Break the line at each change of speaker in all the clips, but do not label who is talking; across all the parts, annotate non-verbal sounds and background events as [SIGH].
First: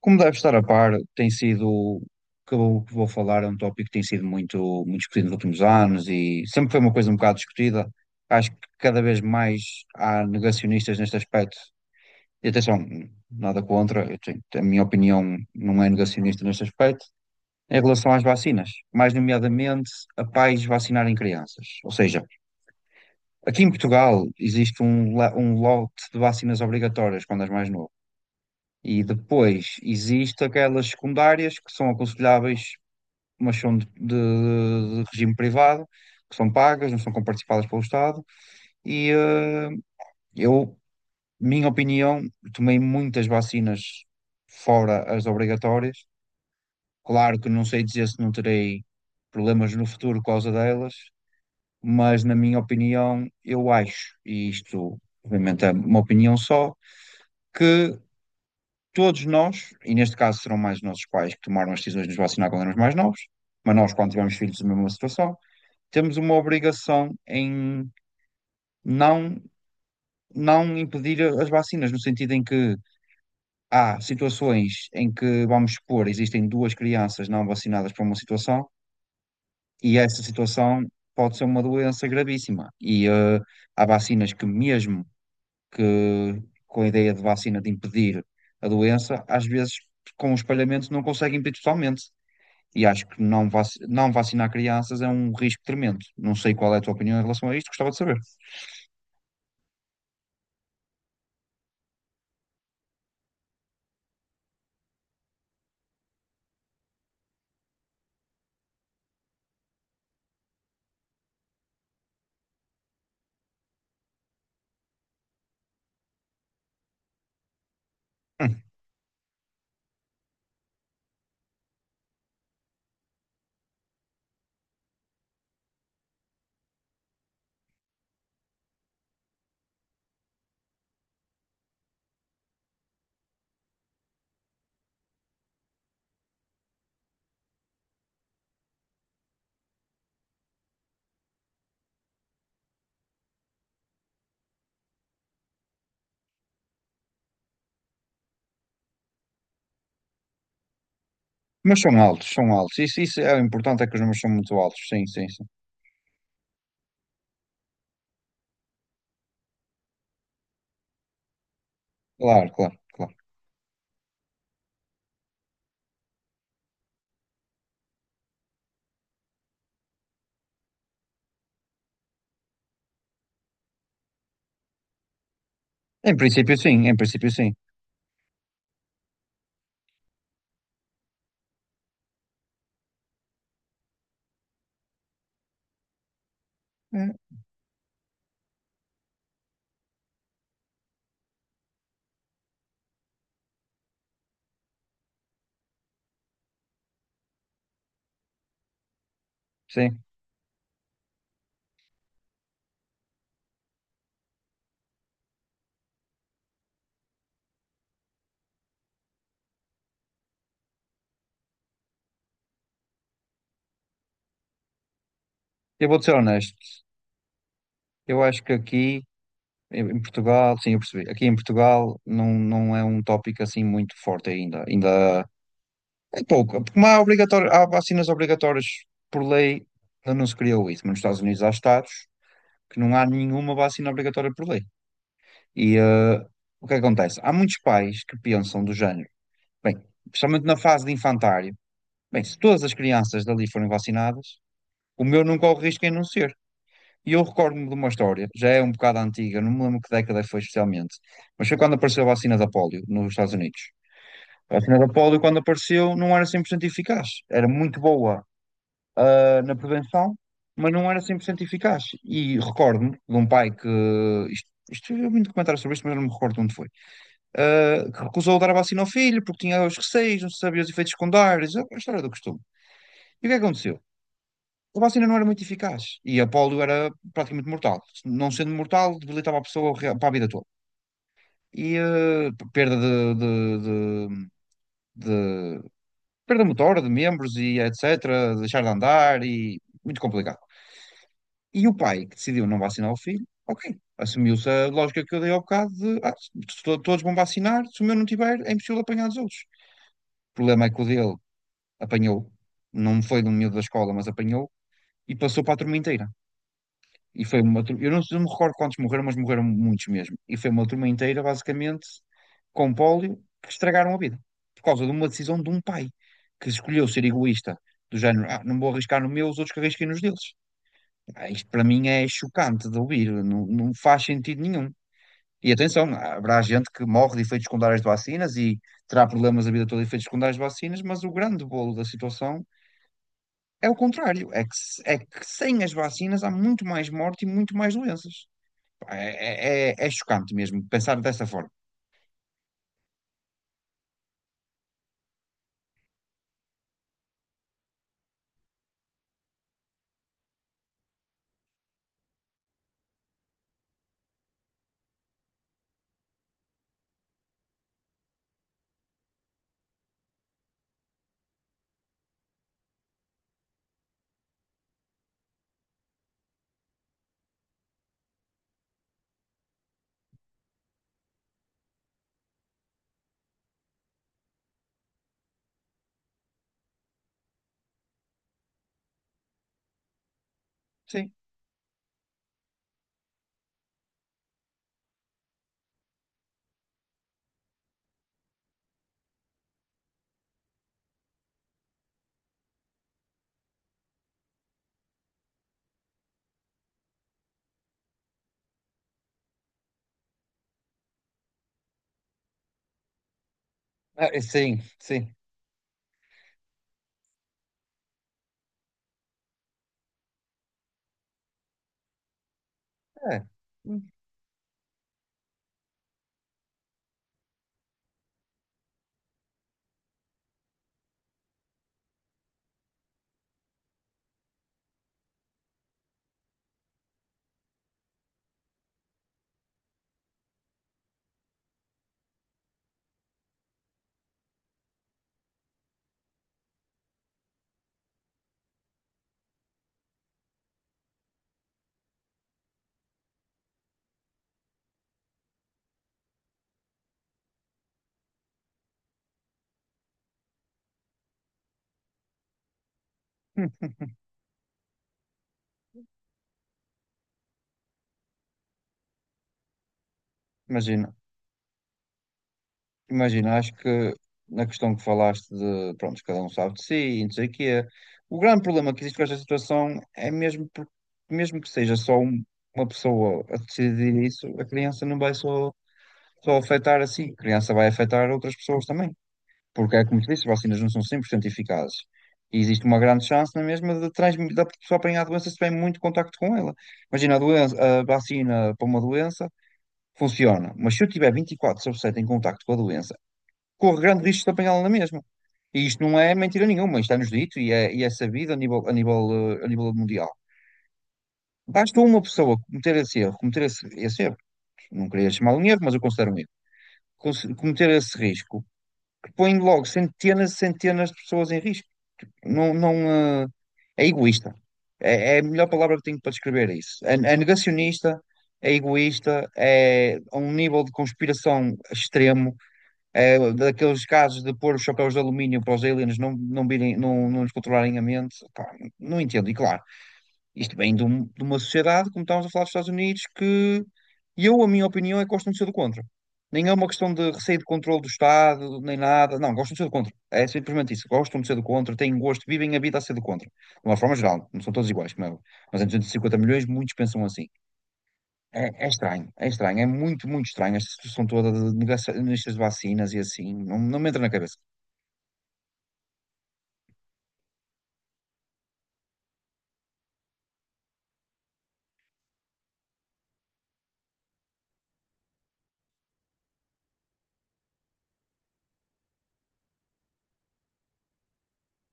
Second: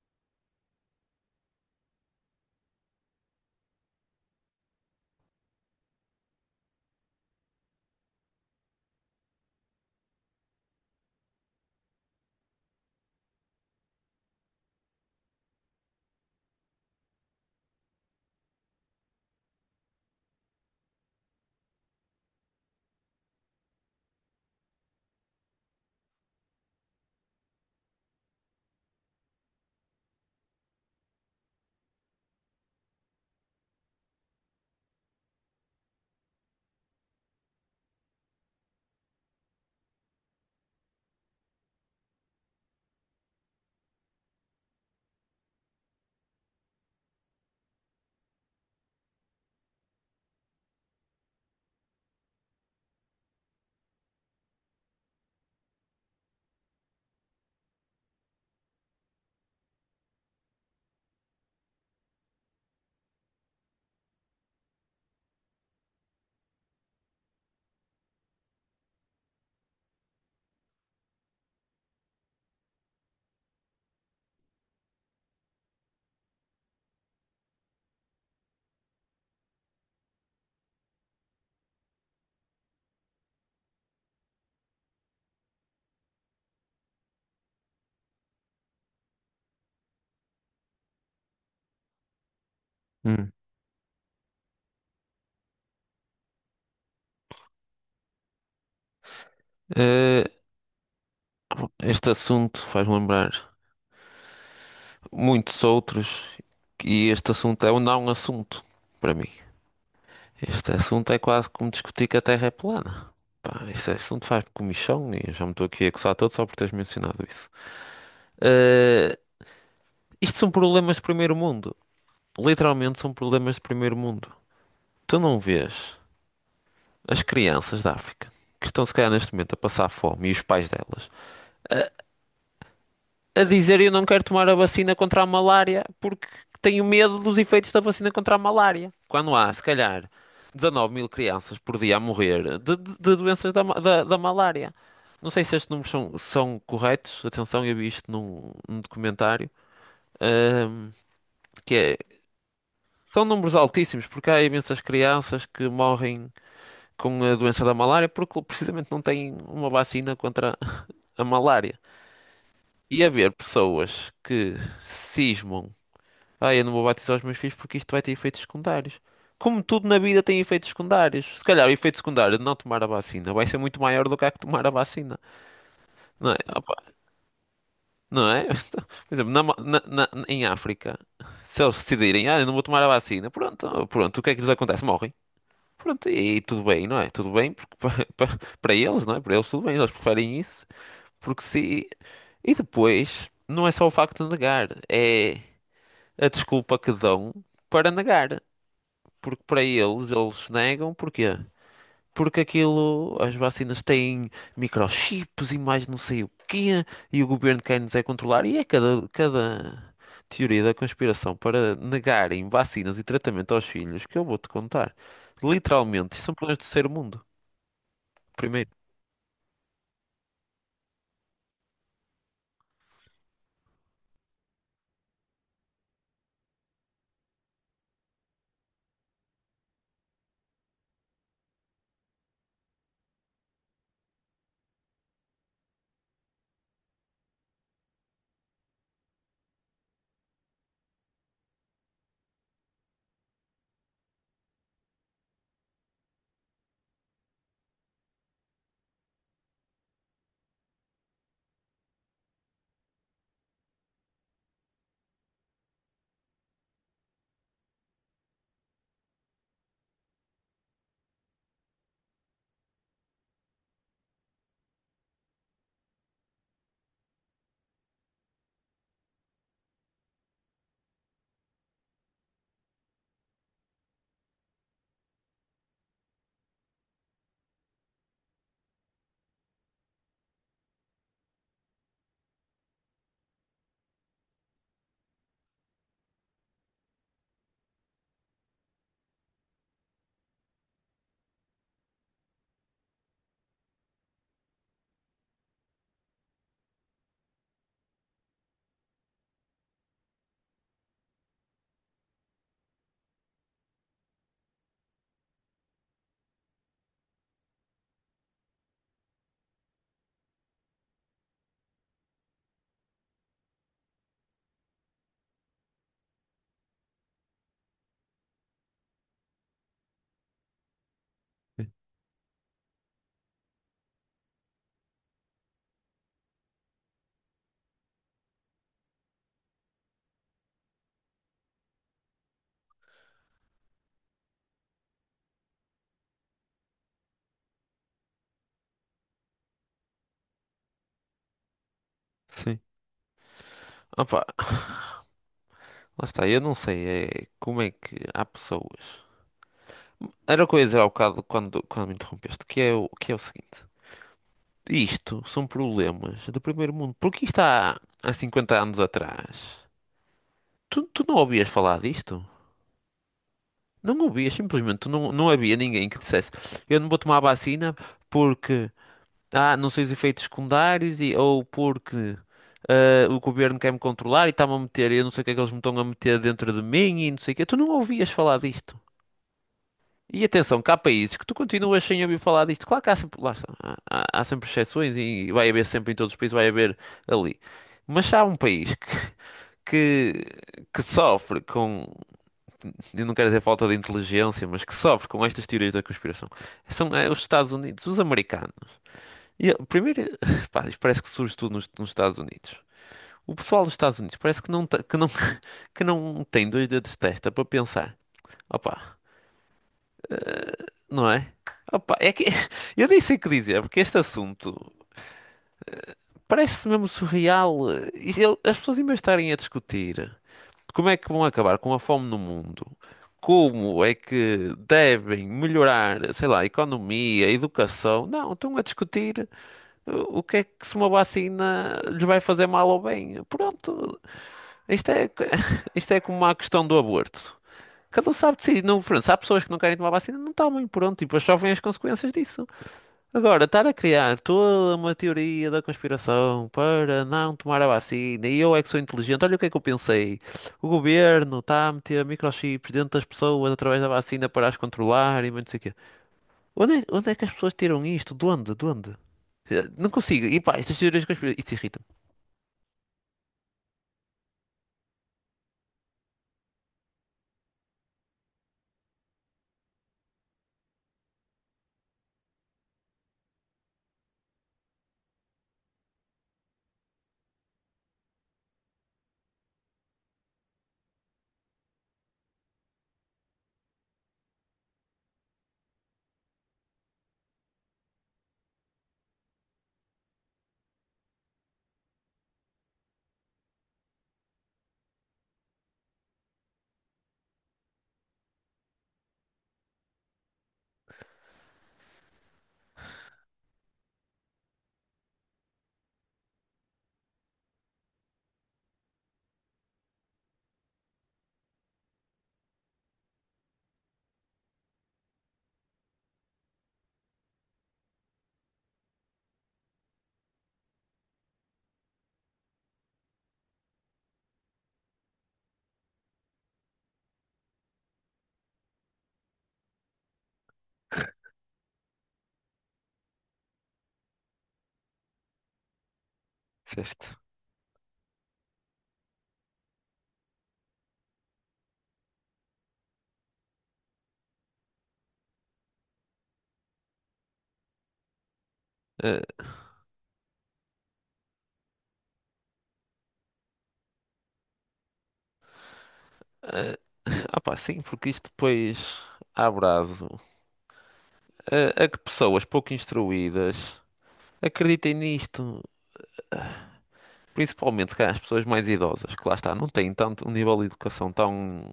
Como deve estar a par, tem sido o que eu vou falar, é um tópico que tem sido muito discutido nos últimos anos e sempre foi uma coisa um bocado discutida. Acho que cada vez mais há negacionistas neste aspecto. E atenção, nada contra, a minha opinião não é negacionista neste aspecto, em relação às vacinas, mais nomeadamente a pais vacinarem crianças. Ou seja, aqui em Portugal existe um lote de vacinas obrigatórias quando és mais novo. E depois existe aquelas secundárias que são aconselháveis, mas são de regime privado, que são pagas, não são comparticipadas pelo Estado. E eh, eu, minha opinião, tomei muitas vacinas fora as obrigatórias. Claro que não sei dizer se não terei problemas no futuro por causa delas, mas na minha opinião, eu acho, e isto obviamente é uma opinião só, que todos nós, e neste caso serão mais os nossos pais que tomaram as decisões de nos vacinar quando éramos mais novos, mas nós, quando tivemos filhos, a mesma situação, temos uma obrigação em não, não impedir as vacinas, no sentido em que há situações em que, vamos supor, existem duas crianças não vacinadas para uma situação, e essa situação pode ser uma doença gravíssima. Há vacinas que, mesmo que com a ideia de vacina de impedir a doença, às vezes com o espalhamento não consegue impedir totalmente. E acho que
Hum.
não, vac não vacinar crianças é um risco tremendo. Não sei qual é a tua opinião em relação a isto, gostava de saber. [LAUGHS]
Eh, Este assunto faz-me lembrar muitos outros e este assunto é um não é um assunto para mim. Este assunto é quase como discutir que a Terra é plana. Pá, este assunto faz-me comichão e eu já me estou aqui a coçar todo só por teres mencionado isso.
Hum.
Eh, Isto são problemas de primeiro mundo. Literalmente são problemas de primeiro mundo. Tu não vês as crianças da África que estão se calhar neste momento a passar fome e os pais delas a dizer: eu não quero tomar a vacina contra a malária porque tenho medo dos efeitos da vacina contra a malária. Quando há, se calhar, 19 mil crianças por dia a morrer de, de doenças da, da malária. Não sei se estes números são corretos. Atenção, eu vi isto num, num documentário. ahm, que
Mas
é,
são altos, são altos. Isso
são
é o
números
importante, é que os
altíssimos,
números são
porque há
muito altos.
imensas
Sim, sim, sim.
crianças que morrem com a doença da malária porque precisamente não têm uma vacina contra a malária.
Claro, claro,
E
claro.
haver pessoas que cismam: ah, eu não vou batizar os meus filhos porque isto vai ter efeitos secundários. Como tudo na vida tem efeitos secundários. Se calhar o efeito secundário de não tomar a vacina vai ser muito maior do que a que tomar a vacina.
Em
Não é?
princípio, sim,
Opa,
em princípio, sim.
não é? [LAUGHS] Por exemplo, na, em África, se eles decidirem, ah, eu não vou tomar a vacina, pronto, pronto, o que é que lhes acontece? Morrem. Pronto, e tudo bem, não é?
É,
Tudo bem porque [LAUGHS] para eles, não é? Para eles tudo bem, eles preferem isso. Porque se... E depois, não é só o facto de negar, é a desculpa que dão para negar. Porque para
sim.
eles, eles negam, porquê? Porque aquilo, as vacinas têm microchips e mais não sei o quê, e o governo quer-nos é controlar, e é cada teoria da conspiração para negarem vacinas e tratamento aos filhos que eu vou-te contar.
Eu vou
Literalmente,
ser
isso são problemas
honesto.
do terceiro mundo,
Eu acho que
primeiro.
aqui em Portugal, sim, eu percebi. Aqui em Portugal não, não é um tópico assim muito forte ainda. Ainda é pouco. Porque há, obrigatório, há vacinas obrigatórias por lei, ainda não se criou isso, mas nos Estados Unidos há estados que não há nenhuma vacina obrigatória por lei. E eh, o que acontece? Há muitos pais que pensam do género, bem, especialmente na fase de infantário, bem, se todas as crianças dali forem vacinadas, o meu não corre risco em não ser. E eu recordo-me de uma história, já é um bocado antiga, não me lembro que década foi especialmente, mas foi quando apareceu a vacina da polio nos Estados Unidos. A vacina da polio, quando apareceu, não era 100% eficaz, era muito boa na prevenção, mas não era 100% eficaz. E recordo-me de um pai que. Eu vi muito comentário sobre isto, mas eu não me recordo onde foi. Que recusou dar a vacina ao filho porque tinha os receios, não se sabia os efeitos secundários, a história do costume. E o que é que aconteceu? A vacina não era muito eficaz e a polio era praticamente mortal. Não sendo mortal, debilitava a pessoa para a vida toda. Perda de, de perda motora, de membros e etc., deixar de andar e muito complicado. E o pai que decidiu não vacinar o filho, ok, assumiu-se a lógica que eu dei ao bocado de se todos vão vacinar, se o meu não tiver, é impossível apanhar os outros. O problema é que o dele apanhou, não foi de um miúdo da escola, mas apanhou e passou para a turma inteira. E foi uma turma, eu não me recordo quantos morreram, mas morreram muitos mesmo. E foi uma turma inteira, basicamente, com pólio, que estragaram a vida. Por causa de uma decisão de um pai que escolheu ser egoísta, do género, ah, não vou arriscar no meu, os outros que arrisquem nos deles. Ah, isto para mim é chocante de ouvir, não, não faz sentido nenhum. E atenção, haverá gente que morre de efeitos secundários de vacinas e terá problemas a vida toda de efeitos secundários de vacinas, mas o grande bolo da situação é o contrário, é que, é que sem as vacinas há muito mais morte e muito mais doenças. Pá, é chocante mesmo pensar dessa forma.
Sim. Opa, lá está, eu não sei é, como é que há pessoas. Era o que eu ia dizer há bocado quando me interrompeste, que é que é o seguinte. Isto são problemas do primeiro mundo. Porque isto há, há 50 anos atrás. Tu não ouvias falar disto? Não ouvias, simplesmente. Tu não, não havia ninguém que dissesse: eu não vou tomar a vacina porque ah, não sei os efeitos secundários e, ou porque ah, o governo quer me controlar e está-me a meter. Eu não sei o que é que eles me estão a meter dentro de mim e não sei o que. Tu não ouvias falar disto. E atenção, que há
Sim,
países que tu continuas sem ouvir falar disto. Claro que há sempre, lá está, há, há sempre exceções e vai haver sempre em todos os países, vai haver ali. Mas se há um país que sofre com, eu não quero dizer falta de inteligência, mas que sofre com estas teorias da conspiração, são os Estados Unidos, os americanos. E, primeiro, [LAUGHS] pá, isto parece que surge tudo nos, nos Estados Unidos. O pessoal dos Estados
ah,
Unidos parece que
sim,
não,
sim.
[LAUGHS] que não tem dois dedos de testa para pensar. Opa. Não é? Opa, é que [LAUGHS] eu nem sei o
É.
que dizer, porque este assunto parece mesmo surreal. E as pessoas, em vez de estarem a discutir como é que vão acabar com a fome no mundo, como é que devem melhorar, sei lá, a economia, a educação, não, estão a discutir o que é que se uma vacina lhes vai fazer mal ou bem. Pronto, isto é, co- [LAUGHS] isto é como a questão do aborto. Cada um sabe de si. Não, pronto, se há pessoas que não querem tomar vacina, não tomem, pronto, e depois sofrem as consequências disso. Agora, estar a criar toda uma teoria da conspiração para não tomar a vacina e eu é que sou inteligente, olha o que é que eu pensei. O governo está a meter microchips dentro das pessoas através da vacina para as controlar e mais não sei o quê. Onde é que as pessoas tiram isto? De onde? De onde? Não consigo. E pá, estas
Imagina.
teorias conspiratórias. Isso irrita-me.
Imagina, acho que na questão que falaste de, pronto, cada um sabe de si, e não sei o quê, o grande problema que existe com esta situação é mesmo, mesmo que seja uma pessoa a decidir isso, a criança não vai só, só afetar assim, a criança vai afetar outras pessoas também, porque é como te disse, as vacinas não são 100% eficazes, e existe uma grande chance na mesma de transmitir, da pessoa apanhar a doença se tiver muito contacto com ela. Imagina, a doença, a vacina para uma doença funciona, mas se eu tiver 24 sobre 7 em contacto com a doença, corre grande risco de apanhá-la na mesma. E isto não é mentira nenhuma, isto está-nos dito e é sabido a nível mundial. Basta uma pessoa cometer esse erro, cometer esse erro, não queria chamar um erro, mas eu considero um erro, cometer esse risco, que põe logo centenas e centenas de pessoas em risco. Não, não, eh, é egoísta. É, é a melhor palavra que tenho para descrever isso. É, é negacionista, é egoísta, é a um nível de conspiração extremo. É daqueles casos de pôr os chapéus de alumínio para os aliens não virem, não nos controlarem a mente. Pá, não entendo. E claro, isto vem de, de uma sociedade, como estávamos a falar dos Estados Unidos, que eu, a minha opinião, é que gostam de ser do contra. Nem é uma questão
Certo.
de receio de controle do Estado, nem nada. Não, gostam de ser do contra. É simplesmente isso. Gostam de ser do contra, têm gosto, vivem a vida a ser do contra. De uma forma geral, não são todos iguais, como é óbvio. Mas em 250 milhões, muitos pensam assim. É, é estranho,
Eh,
é estranho, é muito estranho esta situação toda de negacionistas de vacinas e assim, não, não me entra na cabeça.
eh, [LAUGHS] ah pá, sim, porque isto depois abre aso. A que pessoas pouco instruídas acreditem nisto. Principalmente, se calhar, as pessoas mais idosas, que lá está, não têm tanto um nível de educação tão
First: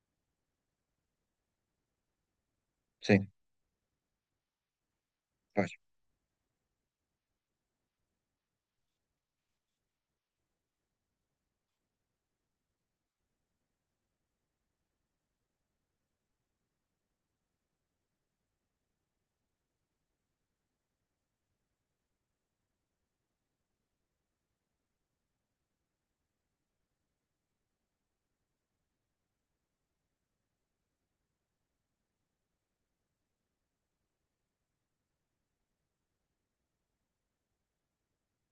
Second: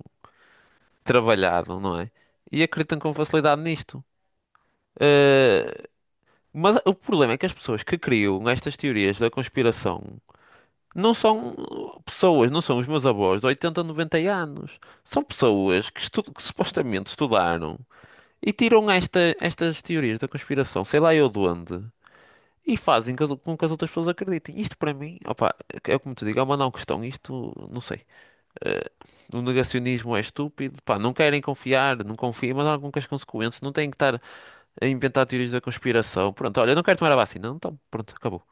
trabalhado, não é? E acreditam com
Sim,
facilidade nisto.
pois.
Eh, mas o problema é que as pessoas que criam estas teorias da conspiração não são pessoas, não são os meus avós de 80, 90 anos. São pessoas que supostamente estudaram e tiram estas teorias da conspiração, sei lá eu de onde, e fazem com que as outras pessoas acreditem. Isto para mim, opa, é como te digo, é uma não questão. Isto, não sei. Eh, O negacionismo é estúpido, pá, não querem confiar, não confiem, mas há algumas com consequências, não têm que estar a inventar teorias da conspiração. Pronto, olha, eu não quero tomar a vacina, não tomo, pronto, acabou.